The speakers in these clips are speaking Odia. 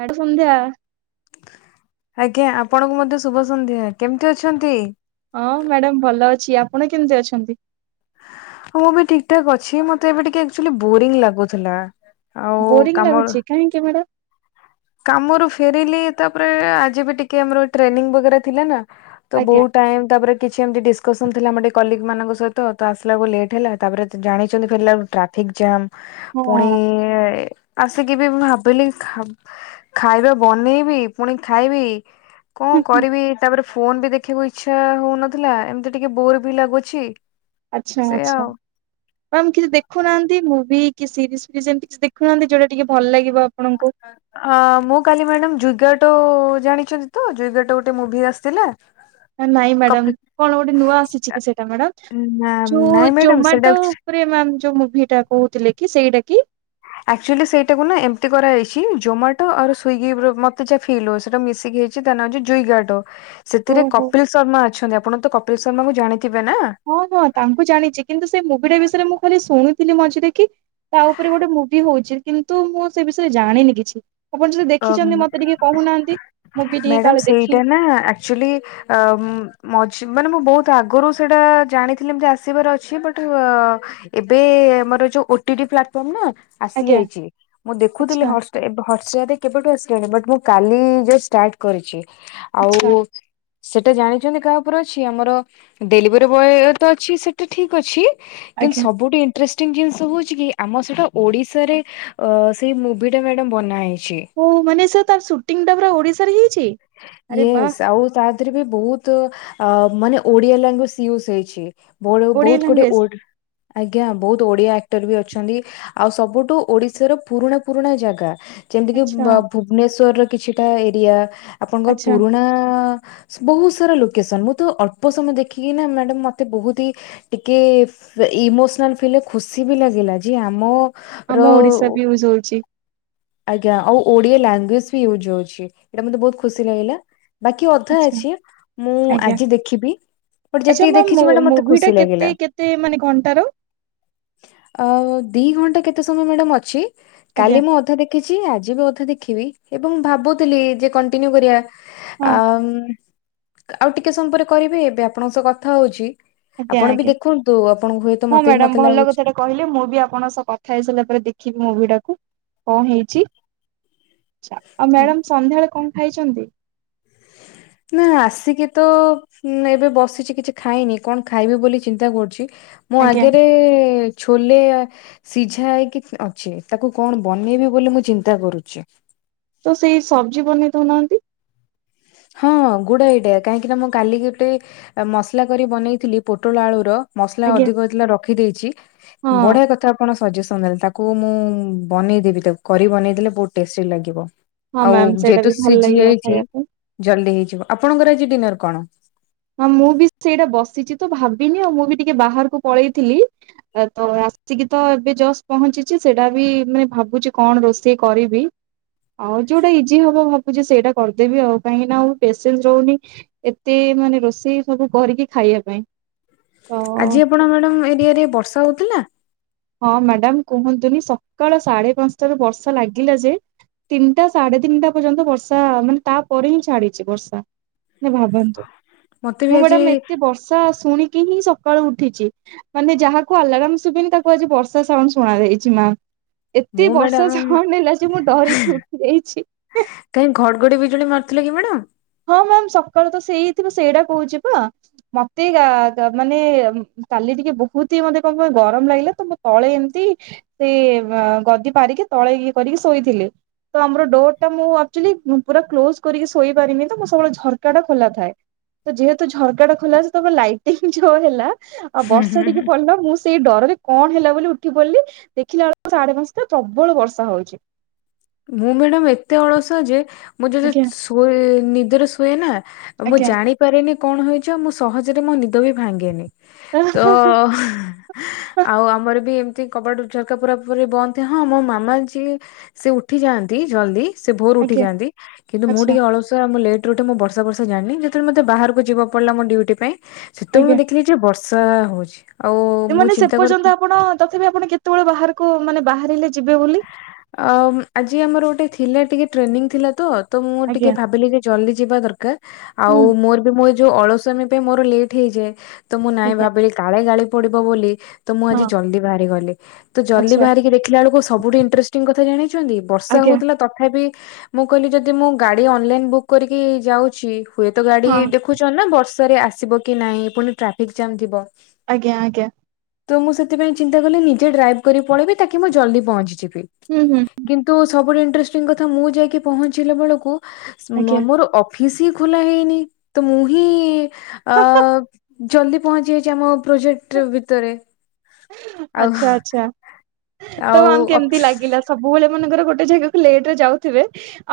ମ୍ୟାଡ ସନ୍ଧ୍ୟା। ଆଜ୍ଞା ଆପଣଙ୍କୁ ମଧ୍ୟ ଶୁଭ ସନ୍ଧ୍ୟା କେମିତି ଅଛନ୍ତି? ହଁ ମ୍ୟାଡ଼ାାମ ଭଲ ଅଛି ଆପଣ କେମତି ଅଛନ୍ତି? ମୁଁ ବି ଠିକ ଠାକ୍ ଅଛି ମତେ ଏବେ ଟିକେ ଆକଚୁଆଲି ବୋରିଂ ଲାଗୁଥିଲା। ଆଉ ବୋରିଂ କାମ ଲାଗୁଛି କାହିଁକି ମ୍ୟାଡ଼ାମ? କାମରୁ ଫେରିଲି ତାପରେ ଆଜି ବି ଟିକେ ଆମର ଟ୍ରେନିଂ ବଗେରା ଥିଲା ନା। ତ ଆଜ୍ଞା ବହୁତ ଟାଇମ ତାପରେ କିଛି ଏମିତି ଡିସକସନ୍ ଥିଲା ମର ଟିକେ କଲିକ୍ ମାନଙ୍କ ସହିତ ତ ଆସିଲାକୁ ଲେଟ୍ ହେଲା ତାପରେ ଜାଣିଛନ୍ତି ଫେରିଲା ଟ୍ରାକ୍ ଠିକ୍ ଜାମ ପୁଣି ହଁ ଆସିକି ବି ମୁ ଭାବିଲି ଖାଇବା ବନେଇବି ପୁଣି ଖାଇବି କଣ କରିବି ତାପରେ ଫୋନ ବି ଦେଖିବାକୁ ଇଛା ହଉନଥିଲା ଏମିତି ଟିକେ ବୋର ବି ଲାଗୁଛି ଆଚ୍ଛା ସେଇଆ ଆଚ୍ଛା। ଆଉ। ମ୍ୟାମ କିଛି ଦେଖୁନାହାନ୍ତି ମୁଭି କି ସିରିଜ ଫିଜି ଏମତି କିଛି ଦେଖୁନାହାନ୍ତି ଯୋଉଟା ଟିକେ ଭଲ ଲାଗିବ ଆପଣଙ୍କୁ। ଅ ମୁଁ କାଲି ମ୍ୟାଡାମ ଜୁଗାଟୋ ଜାଣିଛନ୍ତି ତ ଜୁଗାଟୋ ଗୋଟେ ମୁଭି ଆସିଥିଲା। ହ ନାଇଁ ମ୍ୟାଡ଼ାମ କପି କଣ ଗୋଟେ ନୂଆ ଆସିଛି କି ସେଟା ମ୍ୟାଡାମ ନା ଯୋଉ ନାଇଁ ମ୍ୟାଡାମ ସେଇଟା ଜୋମାଟୋ ଉପରେ ମ୍ୟାମ ଯୋଉ ମୁଭି ଟା କହୁଥିଲେ କି ସେଇଟା କି। ଆକ୍ଚୁଆଲି ସେଇଟାକୁ ନା ଏମିତି କରାହେଇଛି ଜୋମାଟୋ ଆଉର ସ୍ଵିଗି [unintelligible] ମତେ ଯା ଫିଲ ହଉ ସେଇଟା ମିଶିକି ହେଇ ଛି ତା ନା ହଉଚି ଜୁଇଗାଟୋ ସେଥିରେ ଓହୋ କପିଲ ଶର୍ମା ଅଛନ୍ତି ଆପଣ ତ କପିଲ ଶର୍ମାକୁ ଜାଣିଥିବେ ନା। ହଁ ହଁ ତାଙ୍କୁ ଜାଣିଚି କିନ୍ତୁ ସେ ମୁଭି ଟା ବିଷୟରେ ମୁଁ ଖାଲି ଶୁଣିଥିଲି ମଝିରେ କି ତା ଉପରେ ଗୋଟେ ମୁଭି ହଉଚି କିନ୍ତୁ ମୁଁ ସେ ବିଷୟରେ ଜାଣିନି କିଛି। ଆପଣ ଯଦି ଦେଖିଚନ୍ତି ମତେ ଟିକେ କହୁନାହାନ୍ତି ମୁଁ ବି ଟିକେ ମ୍ୟାଡାମ କାଳେ ସେଇଟା ଦେଖି ନା ଏକ୍ଚୁଲି ମଝି ମାନେ ମୁଁ ବହୁତ ଆଗରୁ ସେଇଟା ଜାଣିଥିଲି ଏମତି ଆସିବାର ଅଛି ବଟ୍ ଏବେ ଆମର ଯୋଉ ଓଟି ଟି ପ୍ଲାଟଫର୍ମ ନା ଆଜ୍ଞା ଆସିଯାଇଛି ମୁଁ ଦେଖୁଥିଲି ଆଚ୍ଛା ହଟ୍ ଏବେ ହୋଟଷ୍ଟାରରେ। କେବେଠୁ ଆସିଲଣି ବଟ୍ ମୁଁ କାଲି ଯୋଉ ଷ୍ଟାର୍ଟ କରିଛି। ଆଚ୍ଛା ଆଉ ସେଟା ଜାଣିଛନ୍ତି କାହା ଉପରେ ଅଛି ଆମର ଡେଲିଭରି ବୟ ତ ଅଛି ସେଟା ଠିକ ଅଛି କିନ୍ତୁ ଆଜ୍ଞା। ସବୁଠି ଇନ୍ତ୍ରେଷ୍ଟିଂ ଜିନିଷ ହଉଛି କି ଆମ ସେଇଟା ଓଡିଶାରେ ଅ ସେଇ ମୁଭି ଟା ମ୍ୟାଡାମ ବନା ହେଇଛି। ଓହୋ ମାନେ ସେ ତାର ସୁଟିଂ ଟା ପୁରା ଓଡିଶାରେ ହେଇଛି ଆରେ ବା। ୟେସ୍ ଆଉ ତା ଦେହରେ ବି ବହୁତ ମାନେ ଓଡିଆ ଲାଙ୍ଗୁଏଜ ୟୁଜ ହେଇଛି। ବ ଓଡିଆ ବହୁତ ଗୋଟେ ଲାଙ୍ଗୁଏଜ। ଆଜ୍ଞା ବହୁତ ଓଡିଆ ଆକ୍ଟର ବି ଅଛନ୍ତି। ଆଉ ସବୁଠୁ ଓଡିଶାର ପୁରୁଣା ପୁରୁଣା ଜାଗା ଯେମିତି କିି ଆଚ୍ଛା ଭୁବନେଶ୍ଵରର କିଛିଟା ଏରିଆ ଆପଣଙ୍କର ଆଚ୍ଛା ପୁରୁଣା ବହୁତ ସାରା ଲୋକେସନ। ମୁଁ ତ ଅଳ୍ପ ସମୟ ଦେଖିକି ନା ମ୍ୟାଡାମ୍ ମତେ ବହୁତ ହି ଟିକେ ଇମୋସନାଲ ଫିଲ୍ ଖୁସି ବି ଲାଗିଲା ଯେ ଆମ ଆମ ର ଓଡିଶା ବି ୟୁଜ ହଉଛି ଆଜ୍ଞା ଆଉ ଓଡିଆ ଲାଙ୍ଗୁଏଜ ବି ୟୁଜ ହଉଛି ଏଇଟା ମତେ ବହୁତ ଖୁସି ଲାଗିଲା। ବାକି ଅଧା ଆଚ୍ଛା ଅଛି ମୁଁ ଆଜ୍ଞା। ଆଜି ଦେଖିବି। ବଟ୍ ଆଚ୍ଛା ଯେତିକି ମ୍ୟାମ୍ ଦେଖିଛି ମ୍ୟାଡ଼ାମ ମତେ ମୁଭି ଟା ଖୁସି ଲାଗିଲା। କେତେ କେତେ ମାନେ ଘଣ୍ଟାର ଅ ଦି ଘଣ୍ଟା କେତେ ସମୟ ମ୍ୟାଡାମ ଅଛି ଆଜ୍ଞା କାଲି ମୁଁ ଅଧା ଦେଖ ଦେଖିଛି ଆଜି ବି ଅଧା ଦେଖିବି ଏବଂ ଭାବୁଥିଲି ଯେ କଣ୍ଟିନ୍ୟୁ କରିବା ହଁ ଆ ଆଉ ଟିକେ ସମୟ ପରେ କରିବେ ଏବେ ଆପଣଙ୍କ ସହ କଥା ହଉଛି। ଆଜ୍ଞା ଆପଣ ବି ଆଜ୍ଞା। ଦେଖନ୍ତୁ ଆପଣଙ୍କୁ ହୁଏତ ତ ହଁ ମତେ ବି ମ୍ୟାଡାମ ମତେ ଭଲ ଲାଗୁଛି କଥାଟା କହିଲେ ମୁଁ ବି ଆପଣଙ୍କ ସହ କଥା ହେଇ ସାରିଲା ପରେ ଦେଖିବି ମୁଭି ଟାକୁ କଣ ହେଇଛି। ଛ ଆଉ ମ୍ୟାଡାମ ସନ୍ଧ୍ୟାବେଳେ କଣ ଖାଇଛନ୍ତି? ନା ଆସିକି ତ ହଁ ଏବେ ବସିଛି କିଛି ଖାଇନି କଣ ଖାଇବି ବୋଲି ଚିନ୍ତା କରୁଛି। ମୁଁ ଆଜ୍ଞା ଆଗରେ ଛୋଲେ ସିଝା ହେଇକି ଅଛି ତାକୁ କଣ ବନେଇବି ବୋଲି ମୁଁ ଚିନ୍ତା କରୁଛି। ତ ସେଇ ସବଜି ବନେଇ ଦଉନାହାନ୍ତି। ହଁ ଗୁଡ୍ ଆଇଡିଆ କାହିଁକି ନା ମୁଁ କାଲିି ଗୋଟେ ମସଲା କରି ବନେଇଥିଲି ପୋଟଳ ଆଳୁର ମସଲା ଆଜ୍ଞା ଅଧିକ ହେଇଥିଲା ରଖିଦେଇଛି ହଁ ବଢିଆ କଥା ଆପଣ ସଜେସନ ଦେଲେ, ତାକୁ ମୁଁ ବନେଇଦେବି ତାକୁ କରି ବନେଇ ଦେଲେ ବହୁତ ଟେଷ୍ଟୀ ଲାଗିବ। ହଁ ଆଉ ମ୍ୟାମ ସେଇଟା ବି ଯେହେତୁ ଭଲ ସିଝି ଲାଗିବ ଯାଇଛି ଖାଇବା ପାଇଁ। ଜଲଦି ହେଇଯିବ। ଆପଣଙ୍କର ଆଜି ଡିନର କଣ? ହଁ ମୁଁ ବି ସେଇଟା ବସିଛି ତ ଭାବିନି ଆଉ ମୁଁ ବି ଟିକେ ବାହାରକୁ ପଳେଇଥିଲି। ତ ଆସିକି ତ ଏବେ ଜଷ୍ଟ ପହଞ୍ଚିଛି ସେଇଟା ବି ମାନେ ଭାବୁଛି କଣ ରୋଷେଇ କରିବି। ଆଉ ଯୋଉଟା ଇଜି ହବ ଭାବୁଛି ସେଇଟା କରିଦେବି ଆଉ କାହିକି ନା ଆଉ ପେସେନ୍ସ ରହୁନି। ଏତେ ମାନେ ରୋଷେଇ ସବୁ କରିକି ଖାଇବା ପାଇଁ। ତ ଆଜି ଆପଣ ମ୍ୟାଡାମ ଏରିଆରେ ବର୍ଷା ହଉଥିଲା? ହଁ ମ୍ୟାଡାମ କୁହନ୍ତୁନି ସକାଳ ସାଢେ ପାଞ୍ଚଟାରୁ ବର୍ଷା ଲାଗିଲା ଯେ ତିନିଟା ସାଢେ ତିନିଟା ପର୍ଯ୍ୟନ୍ତ ବର୍ଷା ମାନେ ତାପରେ ହିଁ ଛାଡିଛି ବର୍ଷା। ମାନେ ଭାବନ୍ତୁ। ମତେ ବି ମୁଁ ଆଜି ମ୍ୟାଡାାମ ଏତେ ବର୍ଷ ଶୁଣିକି ହିଁ ସକାଳୁ ଉଠିଛି ମାନେ ଯାହାକୁ ଆଲାରାମ ସୁଭେନି ତାକୁ ଆଜି ବର୍ଷା ସାଉଣ୍ଡ ଶୁଣା ଯାଇଛି ମା। ଏତେ ମୁଁ ବର୍ଷା ମ୍ୟାଡାମ ସୁନ୍ଦର ହେଲା ଯେ ମୁଁ ଡରିକି ଉଠି ଯାଇଛି। କାଇଁ ଘଡଘଡି ବିଜୁଳି ମାରୁଥିଲା କି ମ୍ୟାଡାମ୍? ହଁ ମ୍ୟାମ୍ ସକାଳୁ ତ ସେଇଥିବ ସେଇଟା କହୁଚି ପା। ମତେ ଆ-ମାନେ କାଲି ଟିକେ ବହୁତ୍ ହି ମତେ କଣ କହ ଗରମ୍ ଲାଗିଲା ତ ମୁଁ ତଳେ ଏମତି ସେ ଗଦି ପାରିକି ତଳେ ଇଏ କରିକି ଶୋଇଥିଲି ତ ଆମର ଡୋର୍ ଟା ମୁଁ ଆକ୍ଚୁଲି ପୁରା କ୍ଲୋଜ୍ କରିକି ଶୋଇ ପାରିନି ତ ମୁଁ ସବୁବେଳେ ଝର୍କା ଟା ଖୋଲା ଥାଏ। ତ ଯେହେତୁ ଝର୍କା ଟା ଖୋଲା ସେ [unintelligible] ଲାଇଟିଙ୍ଗ୍ ଯଉ ହେଲା ଆଉ ବର୍ଷା ଟିକେ ପଡିଲା ମୁଁ ଶ ସେଇ ଡରରେ କଣ ହେଲା ବୋଲି ଉଠି ପଡିଲି ଦେଖିଲା ବେଳକୁ ସାଢେ ପାଞ୍ଚଟା ପ୍ରବଳ ବର୍ଷା ହଉଚି। ମୁଁ ମ୍ୟାଡାମ୍ ଏତେ ଅଳସୁଆ ଯେ ମୁଁ ଯଦି ଆଜ୍ଞା ଶୋଇ- ନିଦରେ ଶୁଏ ନା ଆଉ ମୁଁ ଆଜ୍ଞା ଜାଣି ପାରିନି କଣ ହେଇଚି ମୁଁ ସହଜରେ ମୋ ନିଦ ବି ଭାଙ୍ଗେନି। ତ [inaudible] ଆଉ ଆମର ବି ଏମିତି କବାଟ ଝରକା ପୁରା ପୁରି ବନ୍ଦ ଏ ହଁ ମ ମାମା ଯିଏ ସିଏ ଉ ଉଠି ଯାଆନ୍ତି ଜଲ୍ଦି ସେ ଭୋରୁ ଉଠି ଆଜ୍ଞା ଯାଆନ୍ତି କିନ୍ତୁ ମୁଁ ଆଚ୍ଛା ଟିକେ ଅଳସୁଆ ମୁଁ ଲେ ଲେଟ୍ ରେ ଉଠେ ମୁଁ ବର୍ଷା ଫର୍ଷା ଜାଣିନି ଯେତେଳେ ମତେ ବାହାରକୁ ଯିବାକୁ ପଡିଲା ମୋ ଡଉଟି ପାଇଁ ଆଜ୍ଞା। ସେତବେଳେ ମୁଁ ଦେଖିଲି ଯେ ବର୍ଷା ହଉଚି। ମାନେ ସେ ପର୍ଯ୍ୟନ୍ତ ଆପଣ ତଥାପି ଆପଣ କେତେବେଳେ ବାହାରକୁ ମାନେ ବାହାରିଲେ ଯିବେ ବୋଲି? ଅ- ଆଜି ଆମର ଗୋଟେ ଥିଲା ଟିକେ ଟ୍ରେନିଂ ଥିଲା ତ। ତ ମୁଁ ଟିକେ ଆଜ୍ଞା ଭାବିଲି ଯେ ଜଲ୍ଦି ଯିବା ଦରକାର୍ ହୁଁ ଆଉ ମୋର ବି ମୁଁ ଏ ଯଉ ଅଳସୁଆମୀ ପାଇଁ ମୋର ଲେଟ୍ ହେଇଯାଏ ତ ମୁଁ ନାଇଁ ଆଜ୍ଞା ଭାବିଲି କାଳେ ଗାଳି ପଡିବ ବୋଲି ତ ମୁଁ ଆଜି ହଁ ଜଲ୍ଦି ବାହାରି ଗଲି ତ ଜଲ୍ଦି ଆଚ୍ଛା ବାହାରିକି ଦେଖିଲା ବଳକୁ ସବୁଠି [unintelligible] କଥା ଜାଣିଚନ୍ତି ବର୍ଷା ଆଜ୍ଞା ହଉଥିଲା ତଥାପି ମୁଁ କହିଲି ଯଦି ମୁଁ ଗାଡି ଅନଲାଇନ୍ ବୁକ୍ କରିକି ଯାଉଚି ହୁଏତ ଗାଡି ହଁ ଦେଖ ଦେଖୁଚନ୍ତି ନା ବର୍ଷାରେ ଆସିବ କି ନାଇଁ ପୁଣି ଟ୍ରାଫିକ୍ ଜାମ୍ ଥିବ ଆଜ୍ଞା- ଆଜ୍ଞା। ତ ମୁଁ ସେଥିପାଇଁ ଚିନ୍ତା କଲି ନିଜେ ଡ୍ରାଇଭ୍ କରି ପଳେଇି ତାକି ମୁଁ ଜଲ୍ଦି ପହଞ୍ଚିଯିବି। ହୁଁ- ହୁଁ। କିନ୍ତୁ ସବୁଠୁ ଇନଟ୍ରେଷ୍ଟିଙ୍ଗ୍ କଥା ମୁଁ ଯାଇକି ପହଞ୍ଚିଲା ବେଳକୁ ମ- ଆଜ୍ଞା। ମୋର ଅ ଫିସି ଖୋଲା ହେଇନି ତ ମୁଁ ହିଁ ଅ- ଜଲ୍ଦି ପହଞ୍ଚି ଯାଇଚି ଆମ ପ୍ରୋଜେକ୍ଟ୍ ଭିତରେ ଆଉ ଆଚ୍ଛା ଆଚ୍ଛା ତ ଆଉ ଆମ୍- ଅଫ କେମିତି ଲାଗିଲା ସବୁବେଳେ ମନେକର ଗୋଟେ ଜାଗାକୁ ଲେଟ୍ ରେ ଯାଉଥିବେ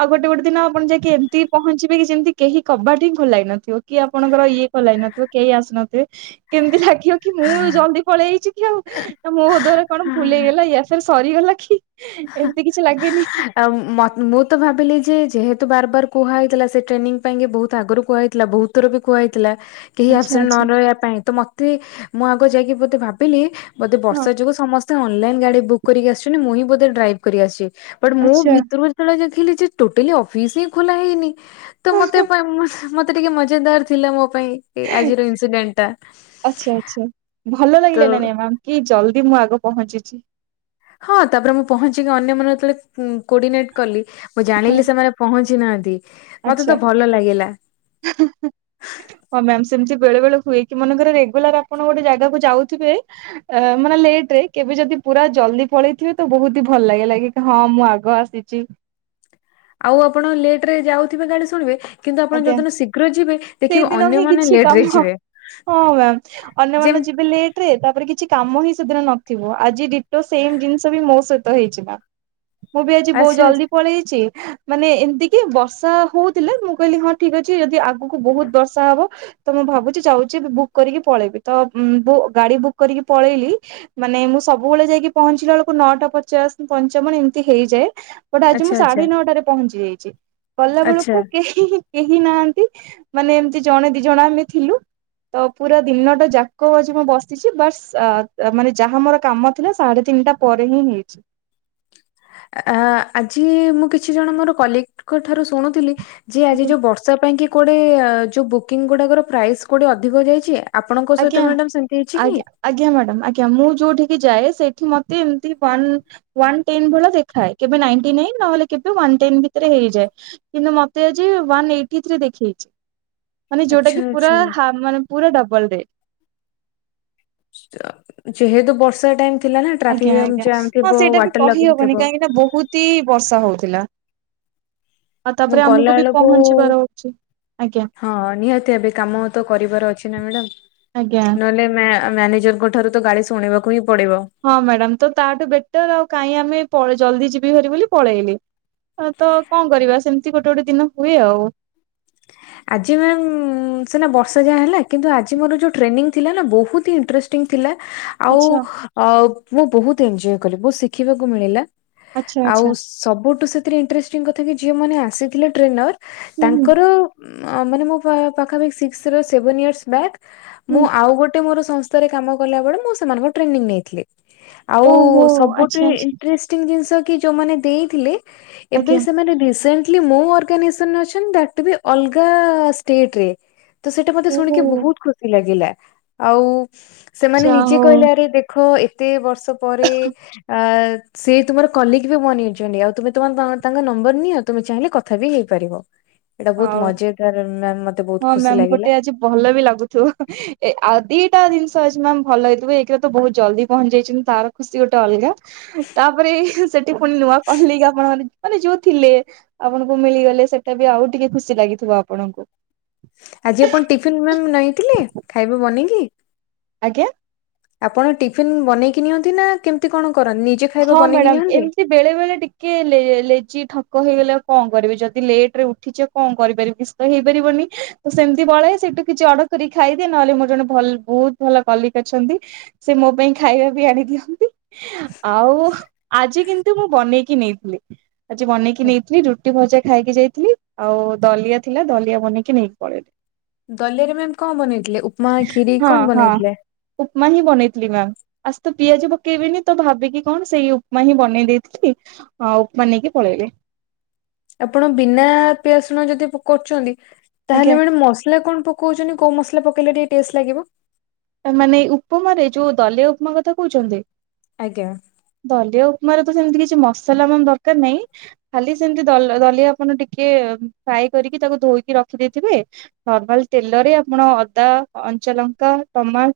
ଆଉ ଗୋଟେ ଗୋଟେ ଦିନ ଆପଣ ଯାଇକି ଏମିତି ପହଞ୍ଚିବେ କି ଯେମିତି କେହି କବାଟ ହିଁ ଖୋଲା ହେଇନଥିବ। କି ଆପଣଙ୍କର ଇଏ [unintelligible] ହେଇନଥିବ କେହି ଆସିନଥିବେ କେମିତି ଲାଗିବ କି ମୁଁ ଜଲ୍ଦି ପଳେଇ ଆଇଚି କି ଆଉ ନା ମୋ ଦ୍ବାରା କଣ ଭୁଲ୍ ହଁ ହେଇଗଲା କି ୟା ଫିର୍ ସରିଗଲା କି। ଏମିତି କିଛି ଲାଗେନି। ଆଉ ମତ୍-ମୁଁ ତ ଭାବିଲି ଯେ ଯେହେତୁ ବାର୍ ବାର୍ କୁହା ହେଇଥିଲା ସେ ଟ୍ରେନିଂ ପାଇଁ ବହୁତ ଆଗରୁ କୁହା ହେଇଥିଲା ବହୁତ୍ [unintelligible] କୁହାହେଇଥିଲା। କେହି ଆଚ୍ଛା ଆବସେଣ୍ଟ୍ ନ ଆଚ୍ଛା ରହିବା ପାଇଁ ତ ମତେ ମୁଁ ଆଗ ଯାଇକି [unintelligible] ଭାବିଲି ବୋଧେ ହଁ ବର୍ଷା ଯୋଗୁ ସମସ୍ତେ ଅନଲାଇନ୍ ଗାଡି ବୁକ୍ କରିକି ଆସିଚନ୍ତି ମୁଁ ହିଁ ବୋଧେ ଡ୍ରାଇଭ୍ କରିକି ଆସିଚି। ବଟ୍ ମୁଁ ଆଚ୍ଛା ଭିତରୁ ଯେତବେଳେ ଦେଖିଲି ଯେ ଟୋଟାଲି ଅଫିସ୍ ହିଁ ଖୋଲା ହେଇନି ତ ମତେ ପାଇଁ ମତେ ଟିକେ ମଜେଦାର୍ ଥିଲା ମୋ ପାଇଁ। ଆଜିର ଇନସିଡେଣ୍ଟ ଆଚ୍ଛା -ଆଚ୍ଛା। ଭଲ ଟା ଲାଗିଲା ନା ତ ନାଇ ମ୍ୟାମ୍? କି ଜଲ୍ଦି ମୁଁ ଆଗ ପହଞ୍ଚିଚି। ହଁ ତାପରେ ମୁଁ ପହଞ୍ଚିକି ଅନ୍ୟମାନେ ଯେତେବେଳେ ଉଁ- କୋଡିନେଟ୍ କଲି ମୁଁ ହଁ ଜାଣିଲି ସେମାନେ ପହଞ୍ଚି ନାହାନ୍ତି ମତେ ଆଚ୍ଛା। ତ ଭଲ ଲାଗିଲା। [unintelligible] ହଁ ମ୍ୟାମ ସେମିତି ବେଳେ ବେଳେ ହୁଏ କି ମନେକରେ ରେଗୁଲାର ଆପଣ ଗୋଟେ ଜାଗାକୁ ଯାଉଥିବେ ଅ ମାନେ ଲେଟ ରେ କେବେ ଯଦି ପୁରା ଜଲଦି ପଳେଇଥିବେ ତ ବହୁତ ହି ଭଲ ଲାଗେ ଲାଗେ ହଁ ମୁଁ ଆଗ ଆସିଚି। ଆଉ ଆପଣ ଲେଟ ରେ ଯାଉଥିବେ ଗାଳି ଶୁଣିବେ କିନ୍ତୁ ଆପଣ ଆଜ୍ଞା। ଯୋଉଦିନ ଶୀଘ୍ର ଯିବେ ଦେଖିବେ ସେଇଦିନ ହିଁ ଅନ୍ୟମାନେ ଲେଟ ରେ ଯିବେ। ଅନ୍ୟ ଯେମ ମାନେ ଯିବେ ଲେ ଟେ ରେ ତାପରେ କିଛି କାମ ହିଁ ସେଦିନ ନଥିବ ଆଜି ଡିଟୋ ସେମ ଜିନିଷ ବି ମୋ ସହିତ ହେଇଛି ମ୍ୟାମ୍। ମୁଁ ବି ଆଜି ବହୁତ ଆଚ୍ଛା ଜଲଦି ପଳେଆଇଚି ମାନେ ଏମତି କି ବର୍ଷା ହଉଥିଲା ମୁଁ କହିଲି ହଁ ଠିକ ଅଛି ଯଦି ଆଗକୁ ବହୁତ ବର୍ଷା ହବ ତ ମୁଁ ଭାବୁଛି ଯାଉଛି ବୁକ୍ କରିକି ପଳେଇବି ତ ଗାଡି ବୁକ୍ କରିକି ପଳେଇଲି ମାନେ ମୁଁ ସବୁବେଳେ ଯାଇକି ପହଞ୍ଚିଲା ବେଳକୁ ନଅଟା ପଚାଶ ପଞ୍ଚାବନ ଏମିତି ହେଇଯାଏ ବଟ ଆଜି ମୁଁ ଆଚ୍ଛା ଆଚ୍ଛା ସାଢେ ନଅଟାରେ ପହଞ୍ଚି ଯାଇଚି ଗଲା ଆଚ୍ଛା ବେଳକୁ କେହ ହିଁ ହିଁ କେହି ନାହାନ୍ତିମାନେ ଏମତି ଜଣେ ଦି ଜଣ ଆମେ ଥିଲୁ। ତ ପୁରା ଦିନଟା ଯାକ ଆଜି ମୁଁ ବସିଚି ବଟ ମାନେ ଯାହା ମୋର କାମ ଥିଲା ସାଢେ ତିନିଟା ପରେ ହିଁ ହେଇଚି। ଆ ଆଜି ମୁଁ କିଛି ଜଣ ମୋର କଲିକଙ୍କ ଠାରୁ ଶୁଣୁଥିଲି ଯେ ଆଜି ଯୋଉ ବର ର୍ଷା ପାଇଁ କି କୁଆଡେ଼ ଯୋଉ ବୁକିଂ ଗୁଡାକର ପ୍ରାଇସ୍ କୋଉଠି ଅଧିକ ଯାଇଚି। ଆପଣଙ୍କ ଆଜ୍ଞା ସହିତ ମ୍ୟାଡାମ ସେମିତି ହେଇଛି କି? ଆଜ୍ଞା ଆଜ୍ଞା ମ୍ୟାଡାମ୍ ଆଜ୍ଞା ମୁଁ ଯୋଉଠିକି ଯାଏ ସେଇଠି ମତେ ଏମତି ପନ ୱାନ ଟେନ୍ ଭଳିଆ ଦେଖାଏ କେବେ ନିଂଟୀ ନାଇନ ନହେଲେ କେବେ ୱାନ ଟେନ ଭିତରେ ହେଇଯାଏ। କିନ୍ତୁ ମତେ ଆଜି ୱାନ ଏଇଟି ଥ୍ରୀରେ ଦେଖେଇଚି। ମାନେ ଯୋଉଟା ଆଚ୍ଛା କି ପୁରା ଆଚ୍ଛା। ହାପ ମାନେ ପୁରା ଡବଲ ରେଟ। ଯେହେତୁ ବର୍ଷା ଟାଇମ ଥିଲା ନା ଆଜ୍ଞା ଟ୍ରାଫିକ ଆଜ୍ଞା ଜାମ୍ ଥିବ ହଁ ସେଇଟା ବି ୱାଟର ଲଗିଙ୍ଗ କହିହବନି ଥିବ। କାହିଁକି ନା ବହୁତ ହି ବର୍ଷା ହଉଥିଲା। ଆଉ ମୁଁ ତାପରେ ଆମକୁ ଗଲା ବି ବେଳକୁ ପହଞ୍ଚିବାର ଅଛି ଆଜ୍ଞା ହଁ ନିହାତି ଭାବେ କାମ ତ କରିବାର ଅଛି ନା ମ୍ୟାଡ଼ାମ ଆଜ୍ଞା। ନହେଲେ ମ୍ୟା ମ୍ୟାନେଜରଙ୍କ ଠାରୁ ତ ଗାଳି ଶୁଣିବାକୁ ହିଁ ପଡିବ। ହଁ ମ୍ୟାଡାମ ତ ତାଠୁ ବେଟର ଆଉ କାଇଁ ଆମେ ପ ଜଲଦି ଯିବି ଭାରି ବୋଲି ପଳେଇଲି। ହ ତ କଣ କରିବା ସେମିତି ଗୋଟେ ଗୋଟେ ଦିନ ହୁଏ ଆଉ ଆଜି ମ୍ୟାମ୍ ମ ସିନା ବର୍ଷା ଯାହା ହେଲା କିନ୍ତୁ ଆଜି ମୋର ଯୋ ଟ୍ରେନିଂ ଥିଲା ବହୁତ ହିଁ ଇଂଟରେଷ୍ଟ ଟିଂ ଥିଲା ଆ। ଆଚ୍ଛା ଆଉ ମୁଁ ବହୁତ ଏନଜୟ କଲି ବହୁତ ଶିଖିବାକୁ ମିଳିଲା ଆଚ୍ଛା ଆଉ ଆଚ୍ଛା ସବୁଠୁ ସେଥିରେ ଇନ୍ତ୍ରେଷ୍ଟିଙ୍ଗ କଥା କି ଯିଏ ମାନେ ଆସିଥିଲେ ଟ୍ରେନର ହୁଁ ହୁଁ। ତାଙ୍କର ମାନେ ମୋ ପାଖାପାଖି ସିକ୍ସ ର ସେଭେନ ଇୟରସ ବ୍ୟାକ ହୁଁ ମୁଁ ଆଉ ଗୋଟେ ମୋର ସ ସ୍ଥା ରେ ମୁଁ କାମ କଲା ବେଳେ ମୁଁ ସେମାଙ୍କଠୁ ଟ୍ରେନିଙ୍ଗ ନିଏ ଆଉ ଓହୋ ସବୁ ଠୁ ଆଚ୍ଛା ଇଣ୍ଟେର୍ଷ୍ଟ ଆଚ୍ଛା ଇନ୍ତ୍ରେଷ୍ଟିଙ୍ଗ ଜିନିଷ କି ଯୋଉ ମାନେ ଦେଇଥିଲେ ଏବେ ଆଜ୍ଞା। ସେମାନେ ରିସେଣ୍ଟଲି ମୋ ଓର ଅର୍ଗାନାସିନ ରେ ଅଛନ୍ତି ତା ଠୁ ବି ଅଲଗା ଷ୍ଟେଟ ରେ ତା ସେଟା ମୁ ଶୁଣି ଓହୋ କି ବହୁତ ଖୁସି ଲାଗିଲା ଆଉ ସେମାନେ ଯା ନିଜେ ହଉ କହିଲେ ଆରେ ଦେଖ ଏତେ ବର୍ଷ ପରେ ଆ ସେ ତୁମର କଲିକ ବି ବନେଇଉଛନ୍ତି ଆଉ ତମେ ତମ ତାଙ୍କ ନମ୍ବର ନିଅ ଆଉ ତମେ ଚାହିଁଲେ କଥା ବି ହେଇପାରିବ ଏଇଟା ବହୁତ ହଉ ମଜେଦାର ମ୍ୟାମ ମତେ ବହୁତ ହଁ ଖୁସି ମ୍ୟାାମ ଲାଗିଲା ଗୋଟେ ଆଜି ଭଲ ବି ଲାଗୁ ଆଉ ଦିଟା ଜିନିଷ ଅଛି ମ୍ୟାମ ଭଲ ହେଇଥିବ ଏଇଥିରେ ତ ବହୁତ ଜଲ୍ଦି ପହଞ୍ଚି ଯାଇଛନ୍ତି ତାର ଖୁସି ଗୋଟେ ଅଲଗା ତାପରେ ସେଠି ପୁଣି ନୂଆ କଲିକ ଆପଣ ମାନେ ମାନେ ଯୋଉ ଥିଲେ ଆପଣଙ୍କୁ ମିଳିଗଲେ ସେଇଟା ବି ଆଉ ଟିକେ ଖୁସି ଲାଗିଥିବ ଆପଣଙ୍କୁ। ଆଜି ଆପଣ ଟିଫିନ ମାମ ନେଇଥିଲେ ଖାଇବା ବନେଇକି। ଆଜ୍ଞା। ଆପଣ ଟିଫିନ୍ ବନେଇକି ନିଅନ୍ତି ନା କେମିତି କଣ କରନ୍ତି? ନିଜେ ଖାଇବା ହଁ ବନେଇକି ମ୍ୟାଡ଼ାମ ନିଅନ୍ତି? ଏମତି ବେଳେବେଳେ ଟିକେ ଲେ ଲେଜି ଠକ ହେଇଗଲେ ଆଉ କଣ କରିବି ଯଦି ଲେଟରେ ଉଠିଛ କଣ କରିପାରିବି? ତ ହେଇପାରିବନି ତ ସେମିତି ବଳେ ସେଇଠୁ କିଛି ଅଡର କରିକି ଖାଇଦିଏ ନହେଲେ ମୋର ଜଣେ ଭଲ ବହୁତ ଭଲ କଲିକ ଅଛନ୍ତି। ସେ ମୋ ପାଇଁ ଖାଇବା ବି ଆଣି ଦିଅନ୍ତି। ଆଉ ଆଜି କିନ୍ତୁ ମୁଁ ବନେଇକି ନେଇଥିଲି ଆଜି ବନେଇକି ନେଇଥିଲି ଯଉ ରୁଟି ଭଜା ଖାଇକି ଯାଇଥିଲି। ଆଉ ଦଲିଆ ଥିଲା ଦଲିଆ ବନେଇକି ନେଇକି ପଳେଇଲି। ଦଲିଆ ରେ ମ୍ୟାମ କଣ ବନେଇଥିଲେ। ଉପମା କ୍ଷୀରି ହଁ କଣ ହଁ ବନେଇଥିଲେ? ଉପମା ହିଁ ବନେଇଥିଲି ମ୍ୟାମ। ଆଜି ତ ପିଆଜ ପକେଇବିନି ତ ଭାବିକି କି କଣ ସେଇ ଉପମା ହିଁ ବନେଇ ଦେଇଥିଲି ଆଉ ଉପମା ନେଇକି ପଳେଇଲି। ଆପଣ ବିନା ପିଆଜ ରସୁଣ ଯଦି କରୁଛନ୍ତି ଆଜ୍ଞା ତାହେଲେ ମ୍ୟାଡ଼ାମ ମସଲା କଣ ପକ କହୁଛନ୍ତି କଉ ମସଲା ପକେଇଲେ ଟିକେ ଟେଷ୍ଟ ଲାଗିବ? ମାନେ ଉପମାରେ ଯୋଉ ଦଲିଆ ଉପମା କଥା କହୁଛନ୍ତି। ଆଜ୍ଞା। ଦଲିଆ ଉପମାର ସେମିତି କିଛି ମସଲା ଦରକାର ନାହିଁ। ଖାଲି ସେମିତି ଦ ଦଲିଆ ଆପଣ ଟିକେ ଫ୍ରାଏ କରିକି ତାକୁ ଧୋଇକି ରଖି ଦେଇଥିବେ ନର୍ମାଲ ତେଲରେ ଆପଣ ଅଦା କଞ୍ଚାଲଙ୍କା ଟମାଟ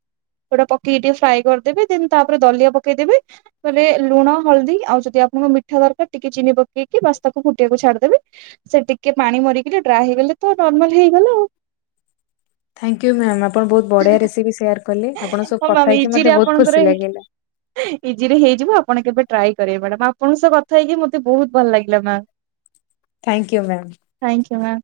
ସେଗୁଡା ପକେଇକି ଟିକେ ଫ୍ରାଏ କରିଦେବେ ଦେନ୍ ତାପରେ ଦଲିଆ ପକେଇଦେବେ। ରେ ଲୁଣ ହଳଦୀ ଆଉ ଯଦି ଆପଣଙ୍କୁ ମିଠା ଦରକାର ଟିକେ ଚିନି ପକେଇକି ବାସ୍ ତାକୁ ଫୁଟେଇବାକୁ ଛାଡିଦେବେ। ସେ ଟିକେ ପାଣି ମରିକି ଡ୍ରାଏ ହେଇଗଲେ ତ ନର୍ମାଲ ହେଇଗଲା ଆଉ। ଥ୍ୟାଙ୍କୟୁ ମ୍ୟାମ୍ ଆପଣ ବହୁତ ବଢିଆ ରେସିପି ସେଆର କଲେ। ଆପଣ ସହ ହଁ ମ୍ୟାମ୍ କଥାହେଇକି ଇଜିରେ ମତେ ବହୁତ ଆପଣଙ୍କର ଖୁସି ଲାଗିଲା। ଇଜିରେ ହେଇଯିବ ଆପଣ କେବେ ଟ୍ରାଏ କରିବେ ମ୍ୟାଡ ଆପଣଙ୍କ ସହ କଥା ହେଇକି ମତେ ବହୁତ ଭଲ ଲାଗିଲା ma'am. [inaudible] Thank you ma'am. Thank you ma'am.